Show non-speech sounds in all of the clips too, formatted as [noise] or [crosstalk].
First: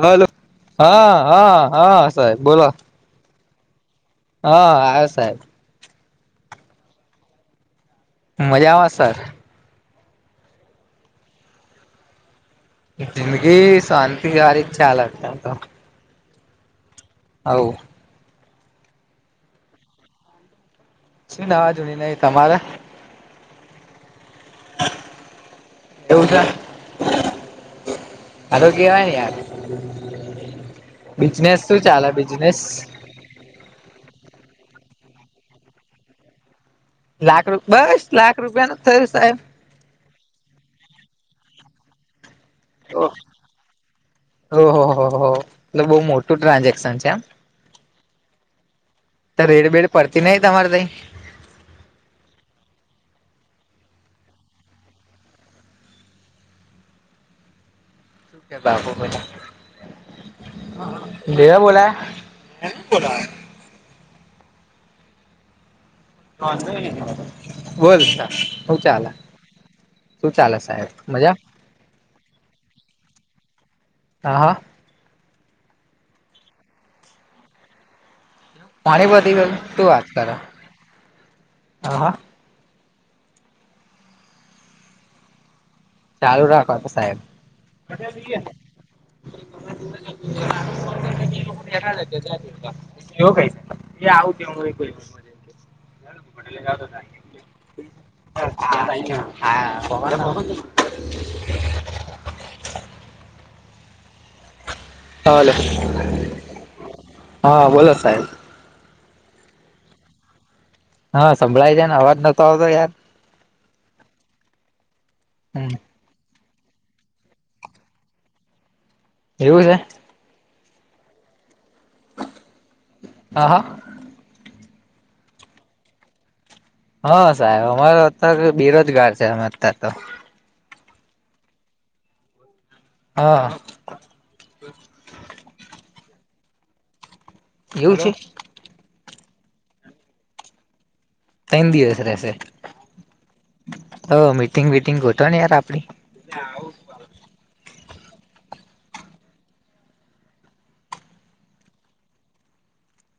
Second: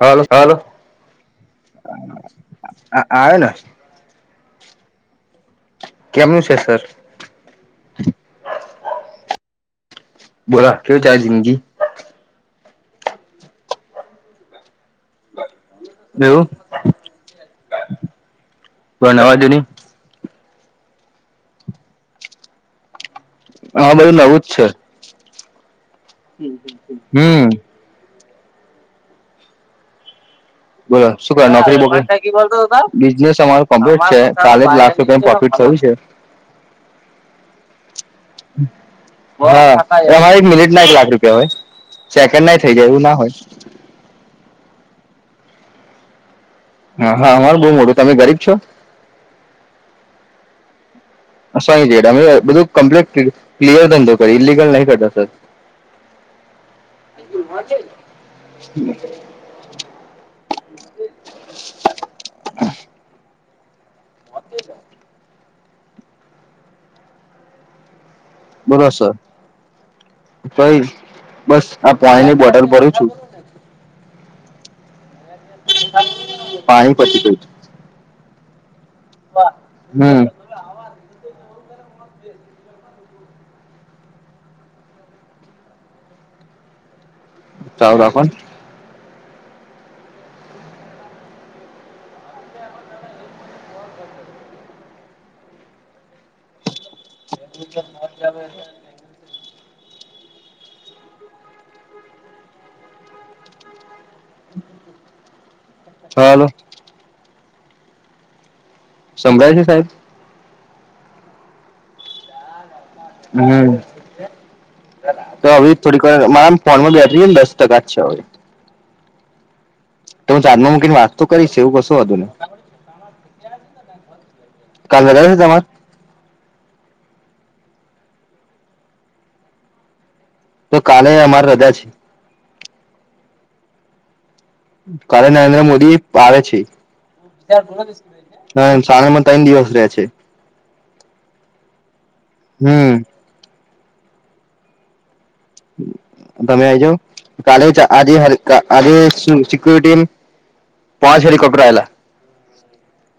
Hello, હા, હા, હા, સાહેબ બોલો. આ આએ ના હા, હા સાહેબ. કેમનું છે સર? મજામાં આવે સર? બોલા. કેવું ચાલે જિંદગી? જિંદગી શાંતિ હારી જ ચાલે તેમ તો. એવું. હોવ. પણ [unintelligible] ને શું [unintelligible] તમારા? હા બધું નવું જ છે. હમ્મ. આરોગ્ય [unintelligible] બોલો. શું કરો, નોકરી બોકરી? બિઝનેસ અમારું કમ્પ્લીટ છે, ચાલીસ લાખ રૂપિયા પ્રોફિટ થયું છે. લાખ રૂપ બસ? લાખ રૂપિયા નું જ થયું સાહેબ હા. [unintelligible] એક મિનિટના એક લાખ રૂપિયા હોય, સેકન્ડના જ થઈ જાય, એવું ના હોય. ઓહો, હો, હો, એ તો બહુ મોટું ટ્રાન્ઝેક હા, હા બહુ મોટું. તમે ગરીબ છો? તે રેડ બેેડ પડતી નહિં તમારે તઈ? શેની રેડ? અમે બધું કમ્પ્લિટ, ક્લિયર ધંધો કરી, ઇલિગલ નહીં કરતા સર. [inaudible] શું કે [unintelligible] [unintelligible] [inaudible] [inaudible] [unintelligible] હું બોલો ચાલે, સર શું ચાલ કઈ સાહેબ, મજા? બસ આ પોણીની બોટલ ભરું છું. હા, હા. પાણી પતી ગયું છ. પાણી પતી ગયું? શું વાત હમ કરો? હા, હા. ચાલુ રાખો તો સાહેબ. ચાલુ રાખો ને [inaudible] [inaudible] [inaudible] [inaudible] [inaudible] હલો હલો હા બોલો સાહેબ સમડાય છે સાહેબ હા સંભળાઈ છેને અવાજ નતો આવતો યાર હમ તો હમ હવે થોડી કઇ મારા ફોનમાં બેટરીને દસ ટકા જ છે એવું છેે તો હું ચાર્જમાં મૂકીને વાતતો કરીશ એવું કશો વાંધો નહી હા હા કાલે રજા છે તમાર હા સાહેબ અમારો અત્યારે બેરોજગાર છે અમે અત્યાર તો તો કાલે અમારે રજા છે હા કાલે નરેન્દ્ર મોદી આવે છે એવું છે [inaudible] અને સાણંદ માં ત્રણ દિવસ રહે છે ત્ર દિવસ રહેશે હમ તો મીટિંગ વિટિંગ ગોતો ને યાર આપડી તમે આઈ જાવ કાલે [inaudible] આજે આજે સિકુરિટી પાંચે હેલિકોપ્ટર આવેલા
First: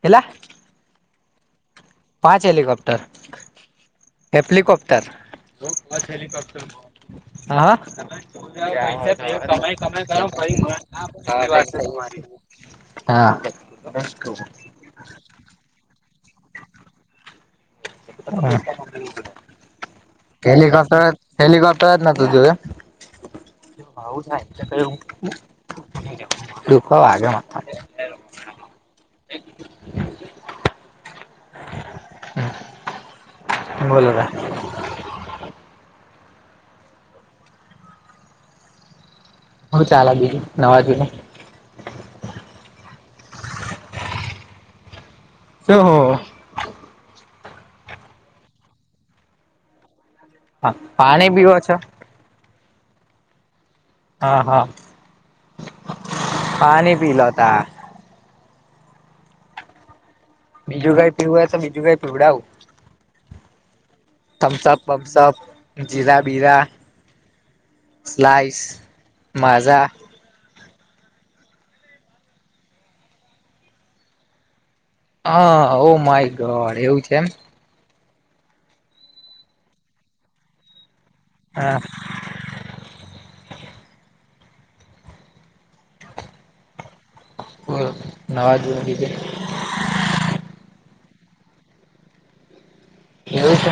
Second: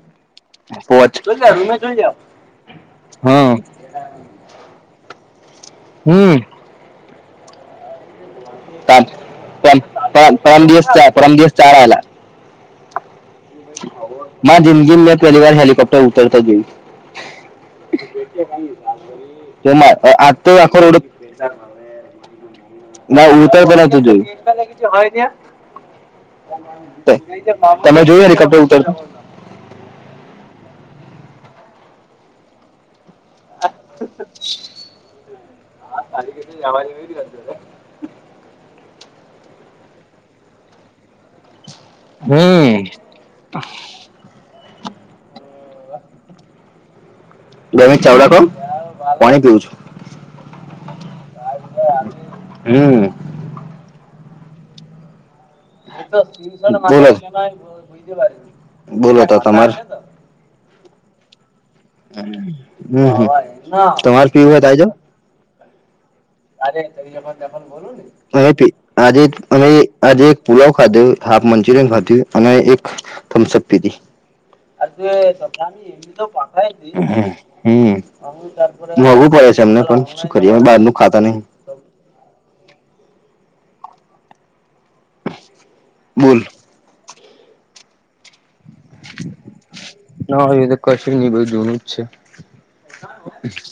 કેટલા પોંચ પાંચ હેલિકોપ્ટર હેપલિકોપ્ટર હમ [inaudible] હા પરમ પરમ દિવસ ચાર પરમ દિવસ ચાર આવેલા હા [inaudible] હા [inaudible] મારી જિંદગીમાં મેં પહેલી વાર હેલિકોપ્ટર ઉતરતા જોયું [inaudible] જો મારે તો આજે તો આખો દાડો હેલિકોપ્ટર હેલિકોપ્ટર જ નહોતું જોયુ એમ ના ઉતરતા નહોતુ જોયુ [inaudible] દુખવા તમે વાગે તમે જોયું હેલિકોપ્ટર ઉતરતા હમ [inaudible] હુ ચાલે બીજું નવાજુની હમ શુ હુ બે મિનિટ ચાલું રાખો પોણી પીઉું છું હા પાણી પીવો છો હમ હા હા [inaudible] પાણી પી લો તા ધીરજ બોલો તો તમારે બીજું કઇ પીવું હોય તો બીજું કઇ હમ હમ તમાર થમ્સઅપ વમ્સઅપ જીરા બીરા [inaudible] ત બોલ ને અ સ્લાઈસ આજે અમે માઝા આજ પુલાવ ખાધો હાફ મંચુરિયન ખાધુ અને એક થમ્સઅપ પીધી [inaudible] હમ હા હમ ઓ માય ગોડ એવું છે એમ હમ મોંઘું પડે છે અમને પણ શું કરીએ બહાર નુ ખાતા નહી હા બોલ કો નવા જુની બીજી ના હવે તો કશુ ની બહ જનું જ છે એવું છે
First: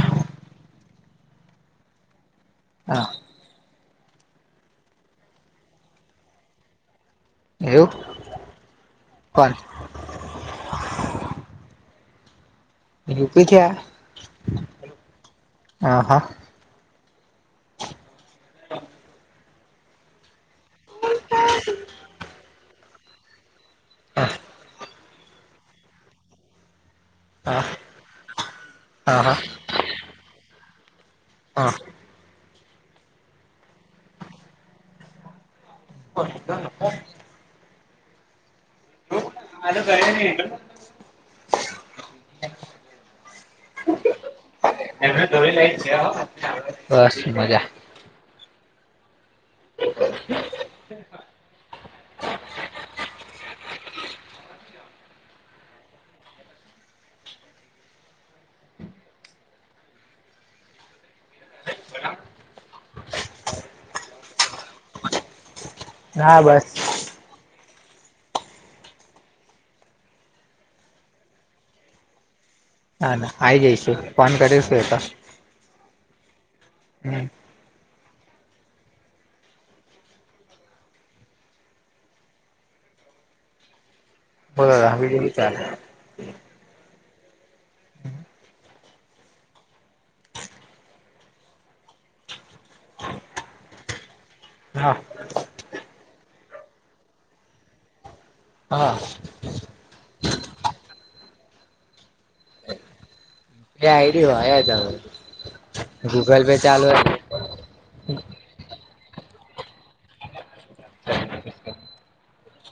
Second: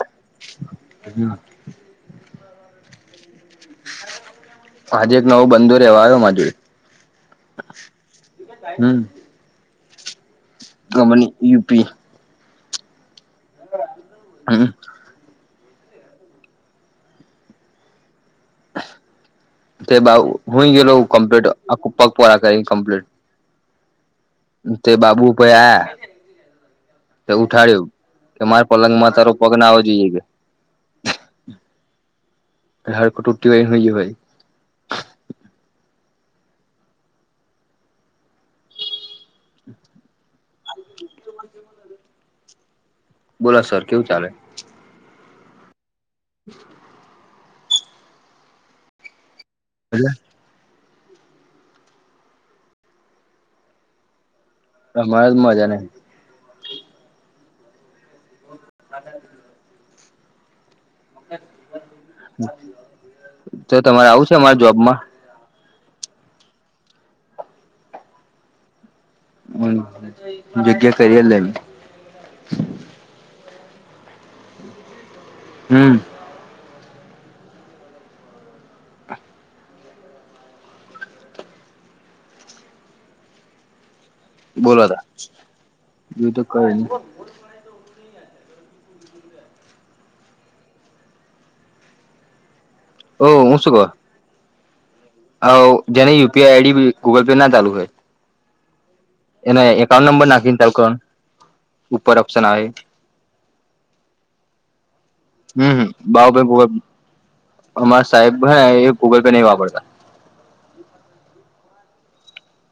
હ હા આજે એક નવો બંદો રહવા આવ્યો મા જોડ એવું જોડે કોણ ગ મન યુપી હમ આહા [inaudible] તે બા હુંય ગેલો કમ્પ્લીટ પગપળ કરી કમ્પ્લીટ હા તે બાબુ ભાઈ આ એ હા ઉઠાડ્યું કે મારે પલંગ મા તારો હા પગ ના આવો જોઈએ કે હા હાડ કટ ઉટીવાય હોય ભાઈ [unintelligible] આ ભને હ બોલો સર કેવું ચાલે બસ મજા બ અમારે તો મજા નહ [unintelligible] તો તમારે આવું છે અમારા જોબમાં ના બસ હમ બગ કરીરી લ નને હા ના આ આવી જઈશું ફોન કરીશું એ તો હમ હમ બોલો તાર બીજું હું ચાલે બીજુ કાઈ નહી હમ ઓહ હું શું કહ હા જેની યુપીઆઈ આઈડી ગુગલ પે ના ચાલુ હોય હા એને એકાઉન્ટ નંબર નાખીને તાલ કોણ ઉપર ઓપ્શન આવે એ આઈડી હોયાલ હમ ગૂગલ બાઉભાઈ પે ચાલુ હો અમારા સાહેબ હ એ ગૂગલ પે નહી વાપરતા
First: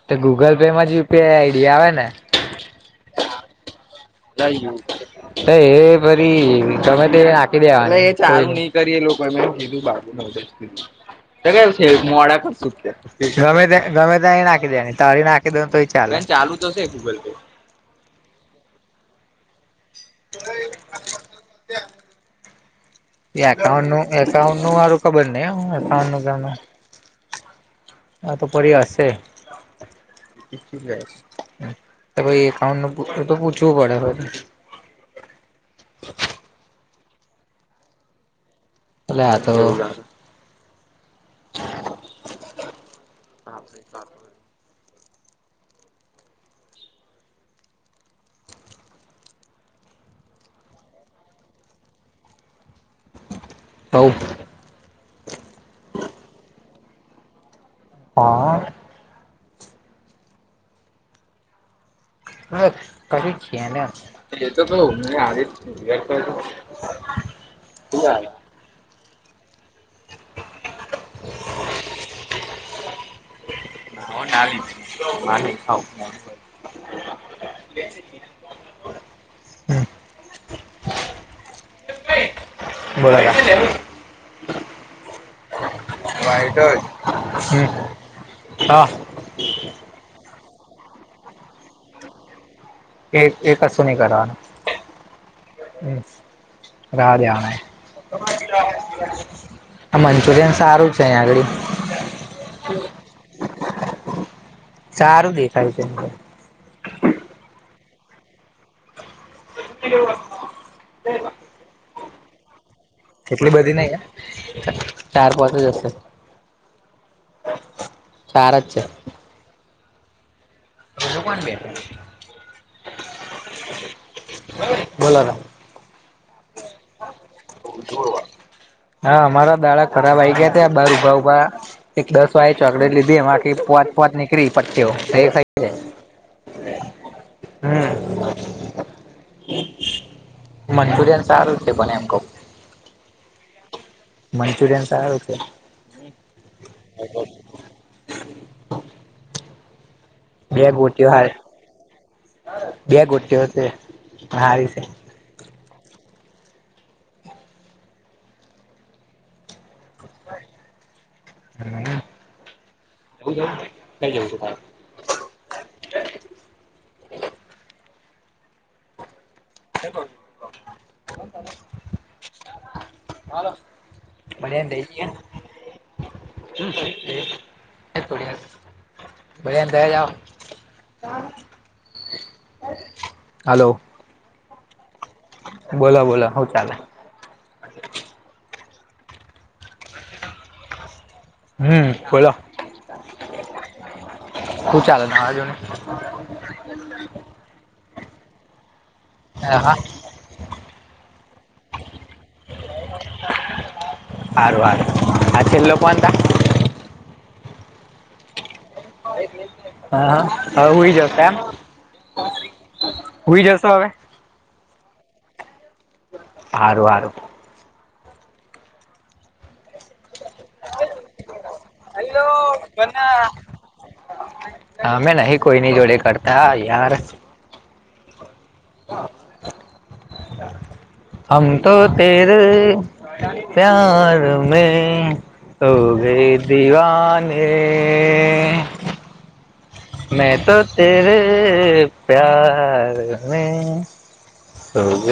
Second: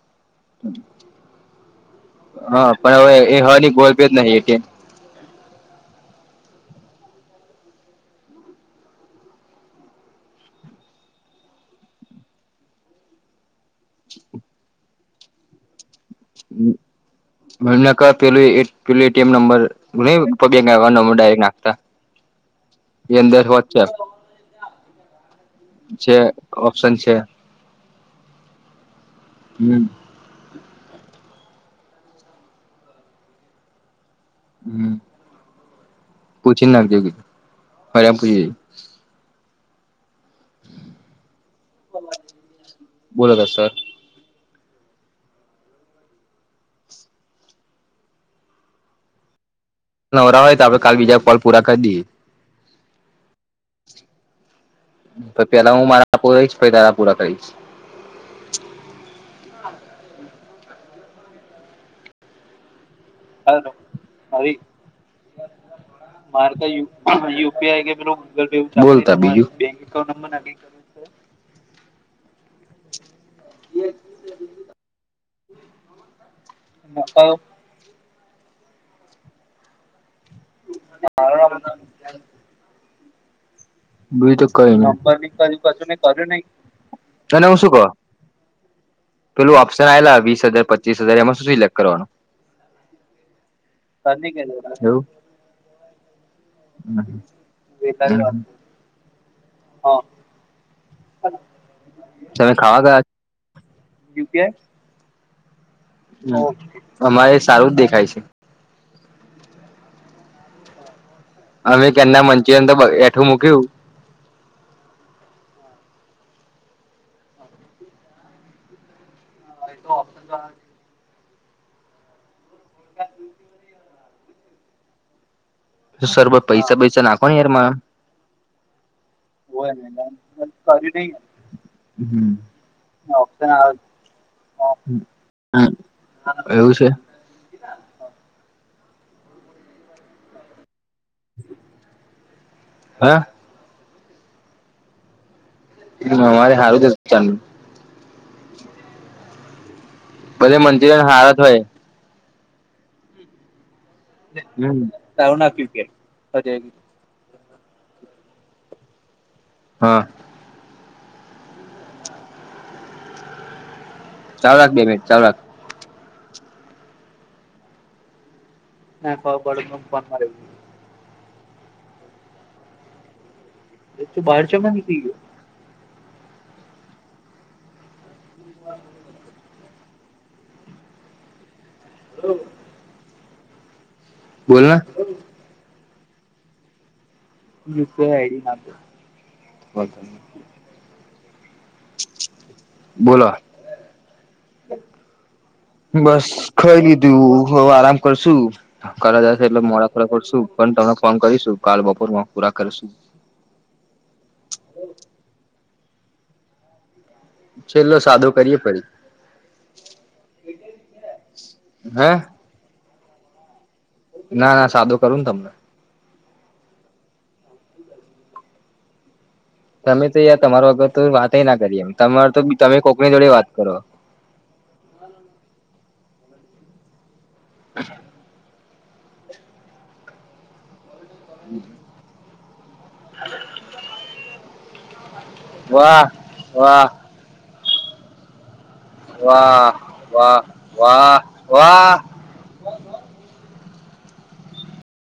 તો ગૂગલ પે માં જ યુપીઆઈ આઈડિયા આવે ને હા પણ હવે એ હ ની ગોલ્ જય યુ. એ પરી તમે તે નાખી દેવા ન કરી લોકો કીધું બા હ જ [unintelligible] મોડા ગમે્યા ગમે ત્યાં નાખી દે તારી નાખી તો ચાલે ને ચાલુ તોશે ગૂગલ પે ક નાખતા એ અંદર એકાઉન્ટ વોટ્સએપ નું એકાઉન્ટ નું મારું ખબર નહ એકાઉન્ટ છે નું ઓપ્શન છે હ તો પહી હશે હમ એકાઉન્ટ એ તો પૂછવું પડે હમ પૂછી નાખજેધું ફરેમ પૂછી જઈ અલા આ તો બોલો સર ત [unintelligible] નવરા હોય તો આપણે કાલ બીજા કોલ પૂરા કરી દઈએ. હવ. પેલા હું મારા આપ રહીશ પેદા રા પૂરા કરીશ. હા. [unintelligible] [inaudible] બોલતા બીજું. હ [inaudible] મોકો [inaudible] હમ [inaudible] બોરા. બી તો કઈની. તને હું શું હમ કહું, હા પેલું ઓપ્શન આવેલા વીસ હજાર પ પચીસ હજાર એમાં શું સિલેક કરવાનું? એ એક કશું નહી કરવાનું. હમ્મ, રેવા દેવાના. એવું ઈન્સ્યોરેન્સ આરૂ તમે ખાવા ગયા? સારું દેખાય છે એમને. હમ્મ, અમારે સારું જ દેખાય છે. હ હ આની પેલા મંચુરિયન તો બ કેટલી બધી નહી હે. ચાર પાંચ જ હશે. ચાર જ છે. [inaudible] બોલ હવે. સરબત પૈસા બઈસા નાખો ને યાર મારા. હા અમારા દાળક ખરાબ આવી ગયા તે બહાર ઊભા ઉભા. એક હમ દસ વાળી ચોકડ એટ લીધે એ માખી પોત પોત નીકળી પટચ થઈ જાય. એવું છે. હમ્મ. હ મંચુરિયન સારું છે પણ એમ કવ. હા? મંચુરિયન સારું છે. અમારે સારું જ ચાલ. બધે બે મંચુરિયન ગોટયો હાર હારા જ હોય બે ગોયો છે તે. હમ્મ ટાઉન આપ્યું કે [inaudible] હા. હમ્મ. ચાલુ રાક બે મીન ચાલુ રાક. હા ક પડું ફોન માર. હાલો [inaudible] [inaudible] બ [unintelligible] હાલો. બોલના બોલો બોલો હો ચાલે ડી [unintelligible] બલ હમ્મ બોલો શું ચાલે તરાજોને બસ ખરી લીધું હવ આરામ કરશું કર જશે એટલે હા મોડા હારું ખરા પડશું પણ તમને ફોન કરીશું કાલ બપોર પૂરા કરીશું હારુ હારુ આ છેલ કોન તા છેલ્લો સાદો કરીએે પડી હા હા હું હુ બી જતા એમ હે ઉઈ જસો હવે ના ના સાદો કરું ને તમને હારું હારું તમે તો યાર તમારો વગર તો વાત ના કરી એમ તમાર તો તમે કોકની જોડે વાત કરો હા અમે નહી કોઈ નની જોડે કરતા યાર [unintelligible] હા હમ તો તેરે પ્યાર મે તો વાહ વે વાહ દિવાને વાહ મે વાહ તો તેરે વાહ વાહ પ્યાર મેં [unintelligible]